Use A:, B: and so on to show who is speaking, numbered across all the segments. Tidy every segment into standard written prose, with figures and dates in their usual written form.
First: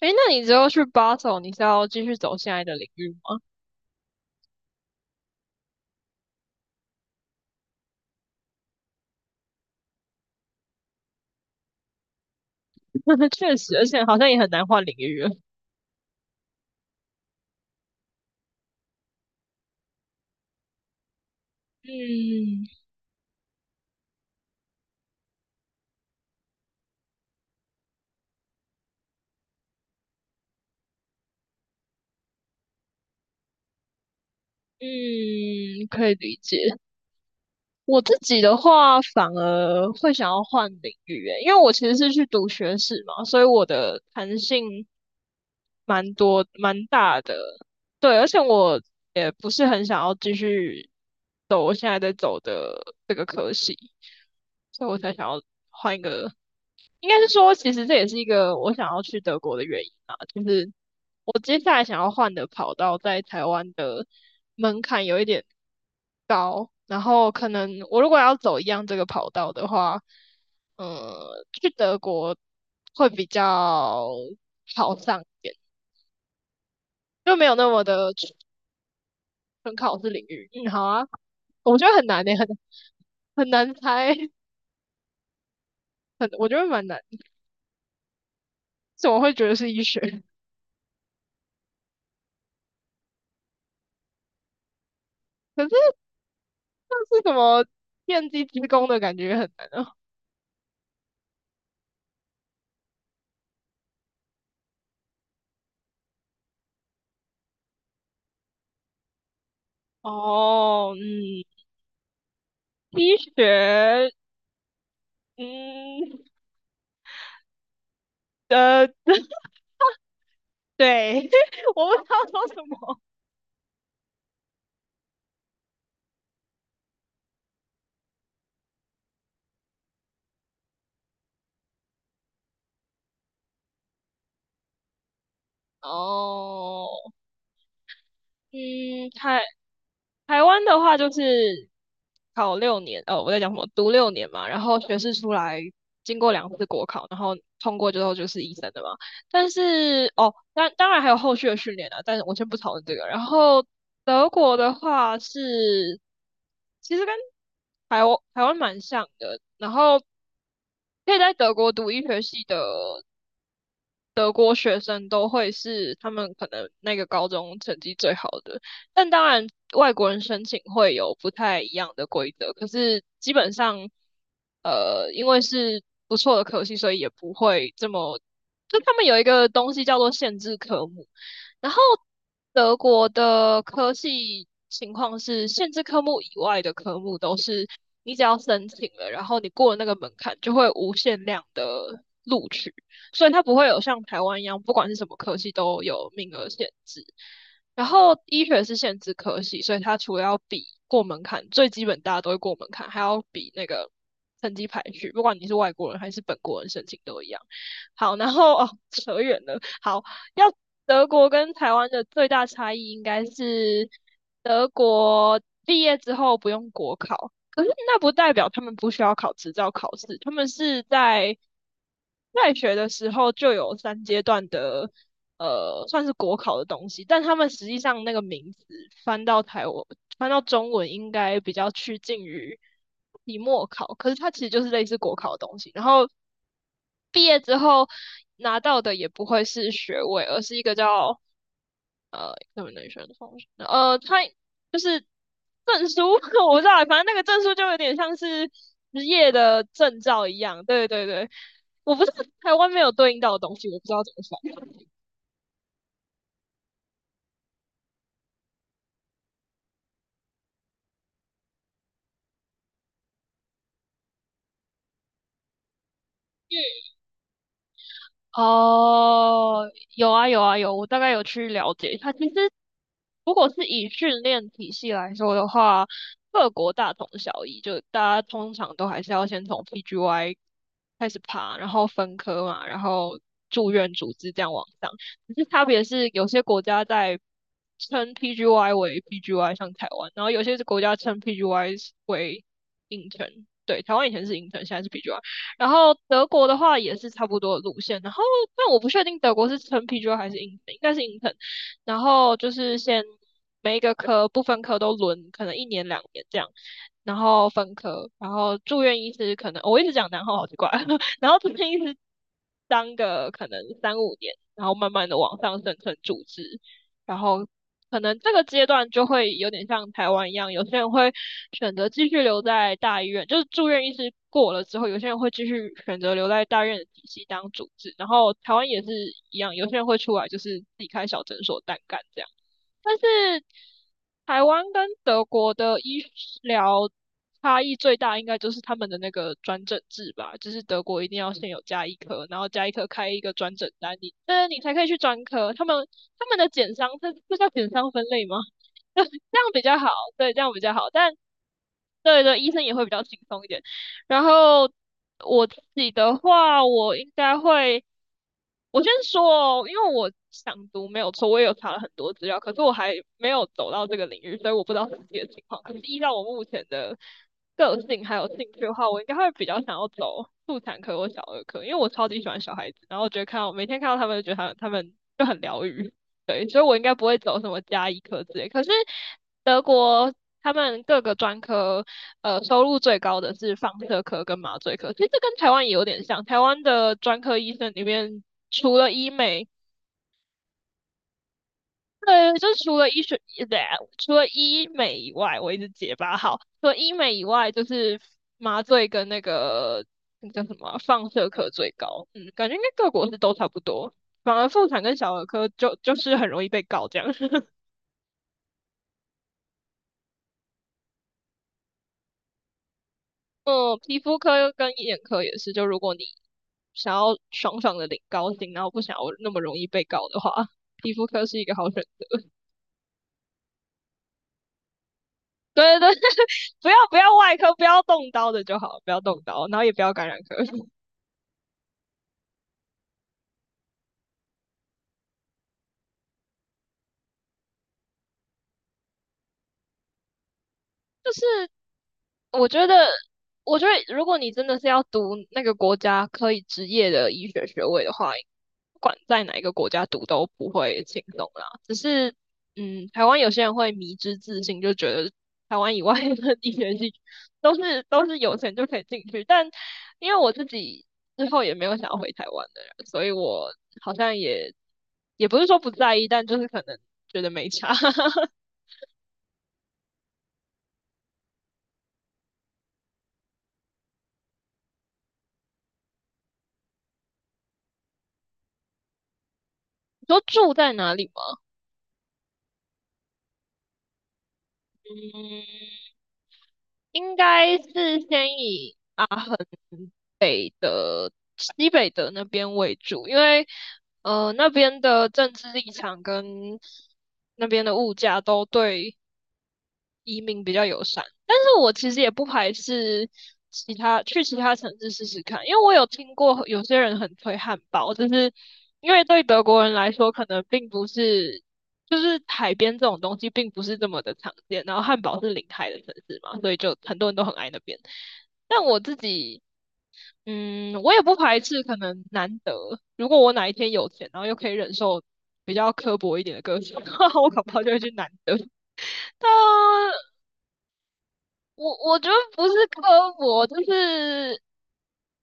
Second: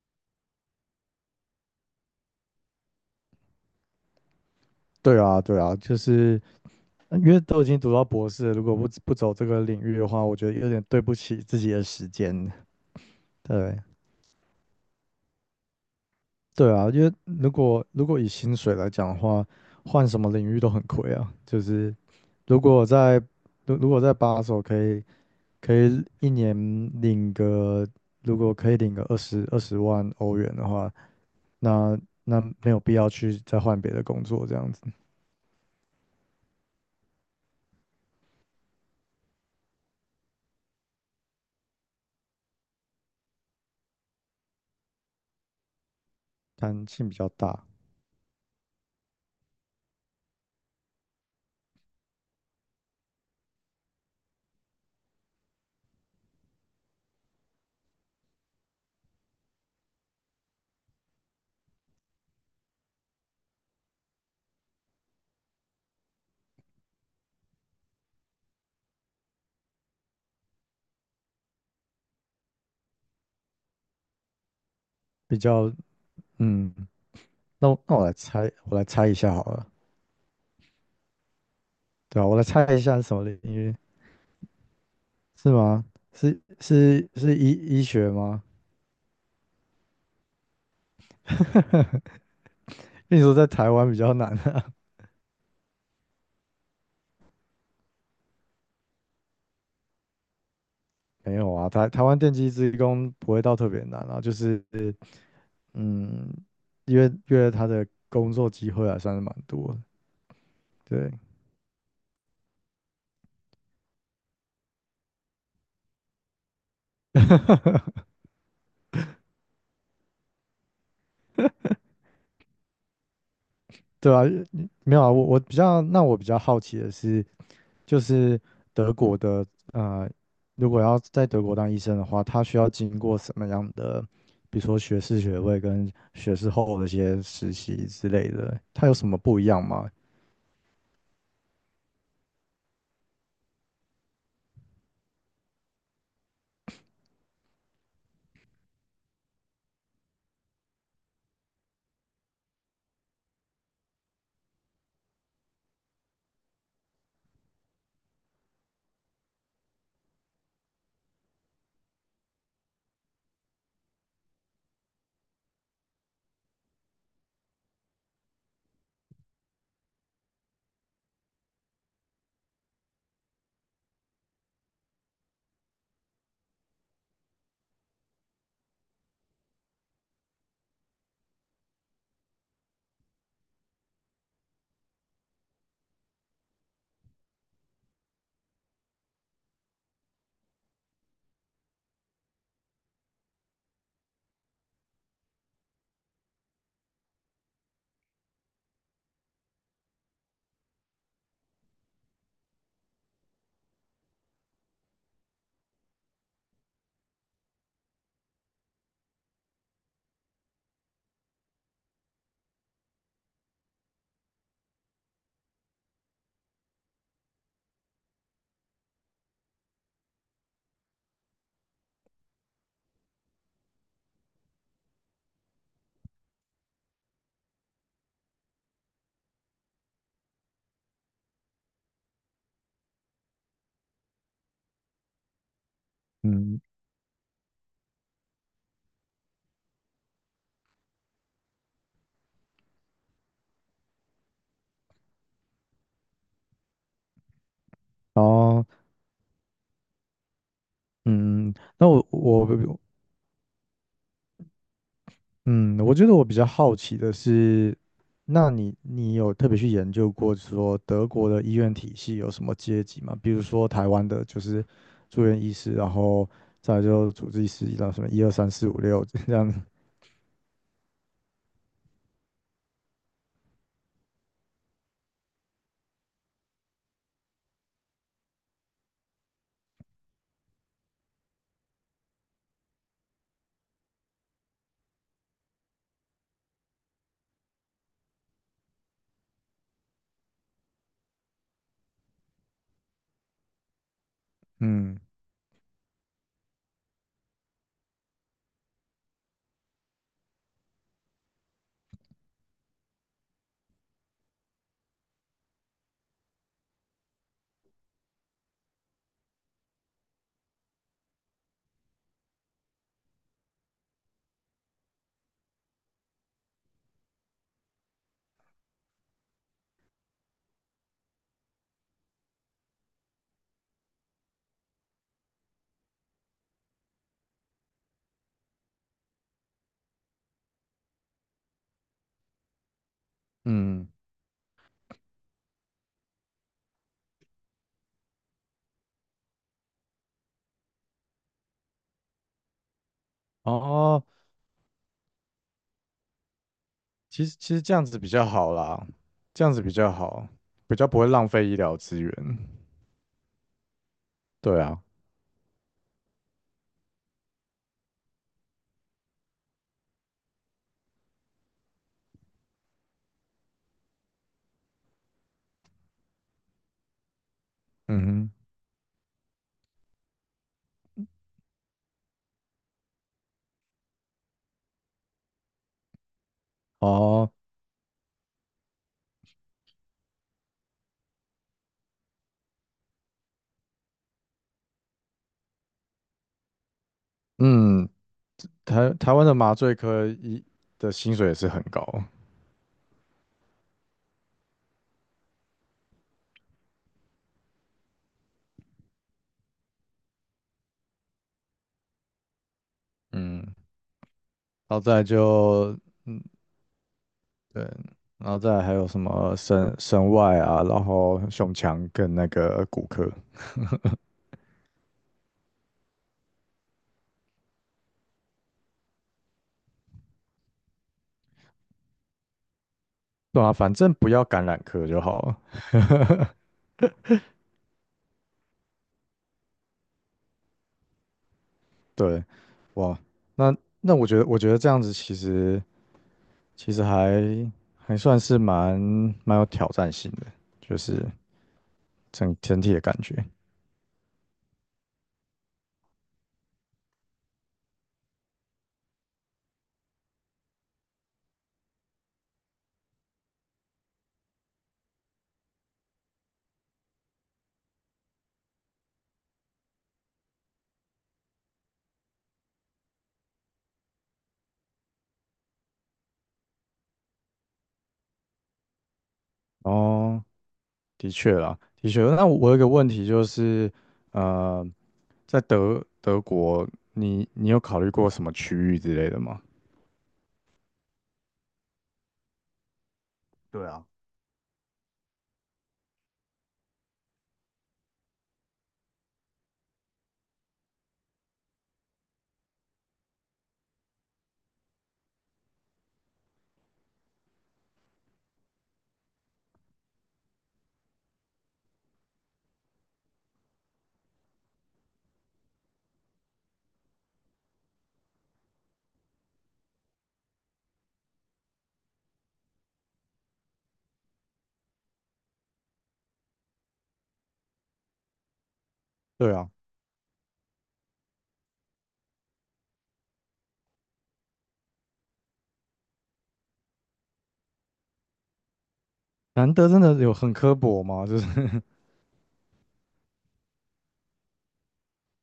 A: 诶，那你之后去 Basel，你是要继续走现在的领域吗？
B: 对啊，对啊，就是因为都已经读到博士了如果不走这个领域的话，我觉得有点对不起自己的时间。
A: 确实，
B: 对，
A: 而且好像也很难换领域了。
B: 对啊，因为如果以薪水来讲的话，换什么领域都很亏啊。就是如
A: 嗯
B: 果我在如果在把手可以一年领个，如果可以领个二十万欧元的话，那没有必要去再换别的工作这样子，
A: 嗯，可以理解。我自己的话，反而会想要换领域，诶，因为我其实是去读学士嘛，所以我的弹性蛮多、蛮
B: 弹性比
A: 大
B: 较
A: 的。
B: 大，
A: 对，而且我也不是很想要继续走我现在在走的这个科系，所以我才想要换一个应该是说，其实这也是一个我想要去德国的原因啊，就是我接下来想要换的跑道在台湾的门槛有一点高，然后可能我如果要走一样这个跑道的话，去德国会比较好上一
B: 比
A: 点，
B: 较嗯。
A: 就没有那
B: 那
A: 么
B: 我那我
A: 的
B: 来猜，我来猜一下好了，
A: 纯考试领域。嗯，好啊，我觉得很
B: 对
A: 难
B: 啊，
A: 诶、
B: 我来
A: 很
B: 猜一下是什么领
A: 很难
B: 域？
A: 猜，
B: 是吗？是
A: 我觉得蛮难，
B: 是是医学吗？
A: 怎么会觉得是医学？
B: 因为你说在台湾比较难啊，
A: 可是是什么电机之工的感觉很难啊。
B: 没有啊，台湾电机职工不会到特别难啊，就是嗯，因为他的工作机会还算是蛮多的，
A: 哦，
B: 对
A: 嗯，医学，嗯，呃，对，我不知道说什么。
B: 对啊，没有啊，我比较，那我比较好奇的是。就是德国的，呃，如果要在德国当医生的话，他需要经过什么样的，比如说学士学位跟学士后的一
A: 哦，
B: 些实习之类的，他有什
A: 嗯，
B: 么
A: 太
B: 不一样吗？
A: 台湾的话就是考六年，哦，我在讲什么？读六年嘛，然后学士出来，经过2次国考，然后通过之后就是医生的嘛。但是哦，当然还有后续的训练啊，但是我先不讨论这个。然后德国的话是，其实跟台湾蛮像的，然后可以在德国读医学系的德国学生都会是他们可能那个高中成绩最好的，但当然外国人申请会有不太一样的规则，可是基本上，因为是不错的科系，所以也不会这么，就他们有一个东西叫做限制科目，然后德国的科系情况是限制科目以外的科目都是你只要申请了，然后你过了那个门槛，就会无限量的录取。所以它不会有像台湾一样，不管是什么科系都有名额限制。然后医学是限制科系，所以它除了要比过门槛，最基本大家都会过门槛，还要比那个成绩排序，不管你是外国人还是本国人申请都一样。好，然后哦，扯远了。好，要德国跟台湾的最大差异应该是德国毕业之后不用国考，可是那不代表他们不需要考执照考试，他们是在学的时候就有3阶段的，算是国考的东西，但他们实际上那个名字翻到台湾，翻到中文应该比较趋近于期末考，可是它其实就是类似国考的东西。然后
B: 嗯，
A: 毕业之后拿到的也不会是学位，而是一个叫怎么能选的方式？它就是证书 我不知道，反正那个证书就有点像
B: 然
A: 是
B: 后
A: 职业的证照一样。对对对，
B: 嗯，那
A: 我不
B: 我
A: 知道
B: 我
A: 台湾没有对应到的东西，我不知道怎么说。
B: 嗯，我觉得我比较好奇的是，那你有特别去研究过说德国的医院体系有什么阶级吗？比如说台湾的就是住院医师，然后再来就主治医师，然后什么一二三四五六这样，
A: 哦，有啊有啊有，我大概有去了解一下其实，如果是以训练体系来说的话，各国大同小异，就大家通常都还是要先从 PGY 开始爬，然后分科嘛，然后住院组织这样往上。只是差别是，有些国家在称 PGY 为 PGY，像台湾，然后有些是国家称 PGY 为 intern。对，台湾以前是 intern，现在是
B: 嗯
A: PGY。然后德国的话也是差不多的路线，然后但我不确定德国是称啤酒还是硬腾，应该是硬腾。然后就是先每一个科不分科都轮，可能一年两年这样，然后分科，然后住院医师可能、哦我一直讲然后好奇怪，然后住院医师当个可能三五年，然后慢慢的往上升成主治，然后可能这个阶段就会有点像台湾一样，有些人会选择继续留在大医院，就是住院医师过了之后，有些人会继续选择留在大医院的体系当主治，然后台湾也是一样，有些人会出来就是自己开小诊所单干这样。但是
B: 嗯，
A: 台湾跟德国的医疗差异最大，应该就是他们的那个转诊制吧，就是德国一定要先有加医科，然后加医科开一个转诊单，
B: 哦，
A: 你才可以去专科。他们的减伤，这
B: 其
A: 这
B: 实
A: 叫
B: 其实
A: 减
B: 这样
A: 伤
B: 子
A: 分
B: 比较
A: 类吗？
B: 好啦，
A: 这样
B: 这样子
A: 比
B: 比
A: 较好，
B: 较好，
A: 对，这样比较
B: 比较
A: 好。
B: 不会
A: 但
B: 浪费医疗资源。
A: 对对，医生也会比较轻松一点。然
B: 对
A: 后
B: 啊，
A: 我自己的话，我应该会。我先说哦，因为我想读没有错，我也有查了很多资料，可是我还没有走到这个领域，所以我不知道实际的情况。可是依照我目前的个性还有
B: 嗯
A: 兴趣的话，我应该会比较想要走妇产科或小儿科，因为我超级喜欢小孩子，然后我觉得看到每天看到他们，就觉得他们就很疗愈，对，所以我应
B: 哼，
A: 该不会
B: 哦，
A: 走什么加医科之类。可是德国他们各个专科，收入最高的是放射科跟麻醉科。其实这跟台湾也有点像，台湾的专科医生里
B: 嗯，
A: 面除了
B: 台
A: 医
B: 台湾的
A: 美，
B: 麻醉科医的薪水也是很高，
A: 对，就是除了医学，对啊，除了医美以外，我一直结巴好。除了医美以外，就是麻醉跟那个那叫什么啊放射科最高，嗯，感觉应该各国是都差
B: 嗯，
A: 不多。反而妇
B: 然后
A: 产
B: 再
A: 跟
B: 来
A: 小儿科就
B: 就
A: 就是很容易被告这样。
B: 对，然后再来还有什么神外啊，然后胸腔跟那个骨科，
A: 嗯，皮 肤科跟眼科也是，就如果你想要爽爽的领高薪，然后不想要那么容易被告的话，皮肤科是一个好选
B: 对啊，反正不要感染科就好了。
A: 对对对，不要外科，不要动刀的就好，不要动刀，然后也不要感染科。就
B: 对，哇，那那我觉得这样子其实。其实还算是蛮有挑战性的，就是
A: 是
B: 整
A: 我
B: 整
A: 觉
B: 体
A: 得，
B: 的感觉。
A: 我觉得如果你真的是要读那个国家可以执业的医学学位的话，不管在哪一个国家读都不会轻松啦。只是，嗯，台湾有些人会迷之自信，就觉得台湾以外的医学系 都是有钱就可以进去。但因为我自己之后也没有想要回台湾的人，所以我好像也不是说不在意，但就是可能觉得没差。
B: 哦，的确啦，的确。那我有一个问题就是，呃，在德国，你有考虑过什么区域之类的吗？
A: 你说住在哪里吗？
B: 对啊，
A: 嗯，应该是先以阿恒西北的那边为主，因为那边的政治立场跟那边的物价都对移民比较友善，但是我其实也不排斥去其他城市试试看，因为我有听过有些人很推汉堡，就是因为对德国人来说，可能并不是就是海边这种东西并不是这么的常见，然后汉堡是临海的城市嘛，所以就很多人都很爱那边。但我自
B: 对
A: 己，
B: 啊，
A: 嗯，我也不排斥可能难得，如果我哪一天有钱，然后又可以忍受。比较刻薄一点的歌手，的话，我恐怕就会去南德。但
B: 难得真的有很刻薄吗？就是
A: 我觉得不是刻薄，就是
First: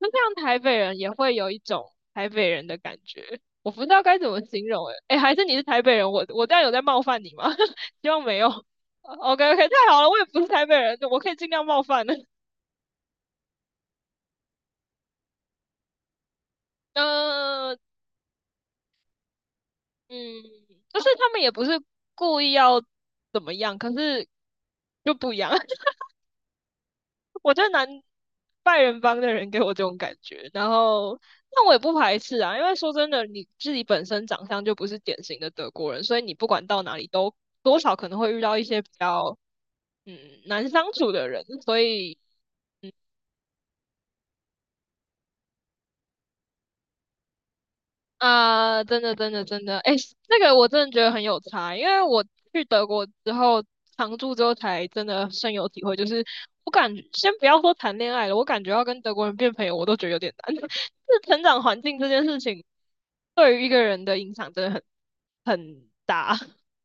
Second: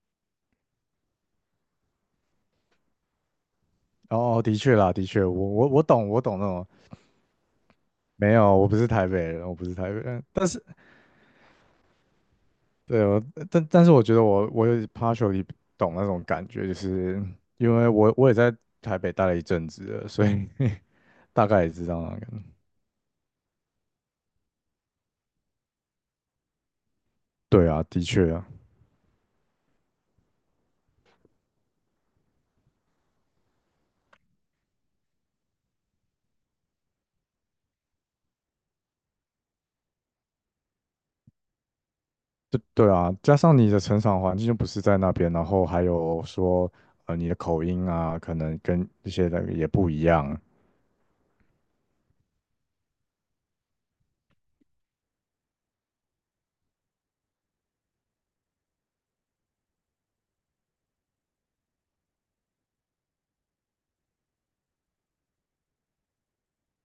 A: 就像台北人也会有一种台北人的感觉，我不知道该怎
B: 哦，
A: 么
B: 哦的
A: 形
B: 确
A: 容诶、
B: 啦，的
A: 欸诶、
B: 确，我
A: 还是你是
B: 我
A: 台
B: 我
A: 北
B: 懂，
A: 人，
B: 我
A: 我
B: 懂那
A: 我这样
B: 种。
A: 有在冒犯你吗？希望
B: 没
A: 没有。
B: 有，我不是台北
A: OK
B: 人，我不
A: OK，
B: 是台
A: 太
B: 北
A: 好了，我
B: 人。
A: 也不是
B: 但是。
A: 台北人，我可以尽量冒犯的。
B: 对，我但是我觉得我有 partially 懂那种感觉，就是因
A: 嗯、
B: 为我也在台北待了一阵子了，
A: 嗯，
B: 所以
A: 就是他 们
B: 大
A: 也
B: 概
A: 不
B: 也
A: 是
B: 知道那
A: 故
B: 个。
A: 意要怎么样，可是就不一样。我觉得
B: 对啊，
A: 南
B: 的确啊，
A: 拜仁帮的人给我这种感觉，然后那我也不排斥啊，因为说真的，你自己本身长相就不是典型的德国人，所以你不管到哪里都多少可能会遇到一些比较嗯难相处的人，所以
B: 对对啊，加上你的成长环境就不是在那边，然后还有说你的口音啊，可能
A: 啊、
B: 跟
A: 真
B: 一
A: 的，
B: 些
A: 真的，
B: 人
A: 真
B: 也
A: 的，
B: 不
A: 哎、
B: 一
A: 那
B: 样。
A: 个我真的觉得很有差，因为我去德国之后常住之后，才真的深有体会。就是我感觉，先不要说谈恋爱了，我感觉要跟德国人变朋友，我都觉得有点难。就是成长环境这件事情，对于一个人的影响真的很大。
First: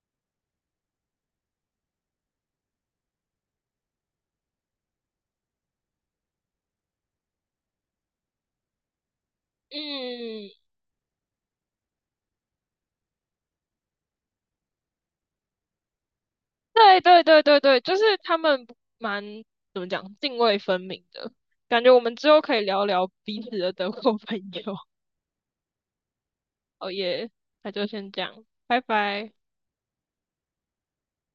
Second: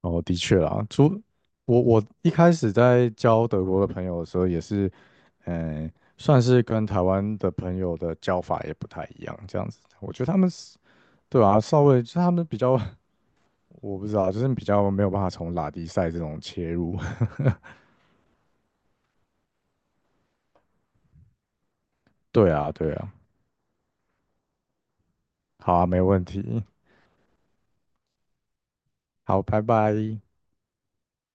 B: 哦，的确啊，我一开始在交德国的朋友的时候，也是嗯。算是跟台湾的朋友的交法也不太一样，这样子。我觉得他们
A: 嗯，
B: 对啊，稍微就是他们比较，我不知道，就是比较没有办法从拉迪赛这种切入。
A: 对对对对对，就是他们蛮怎么讲，泾渭分明的感觉。我们之 后
B: 对
A: 可以
B: 啊，
A: 聊
B: 对
A: 聊
B: 啊，
A: 彼此的德国朋友。
B: 好啊，没问题，
A: 哦耶，那就先这样，拜拜。
B: 好，拜拜。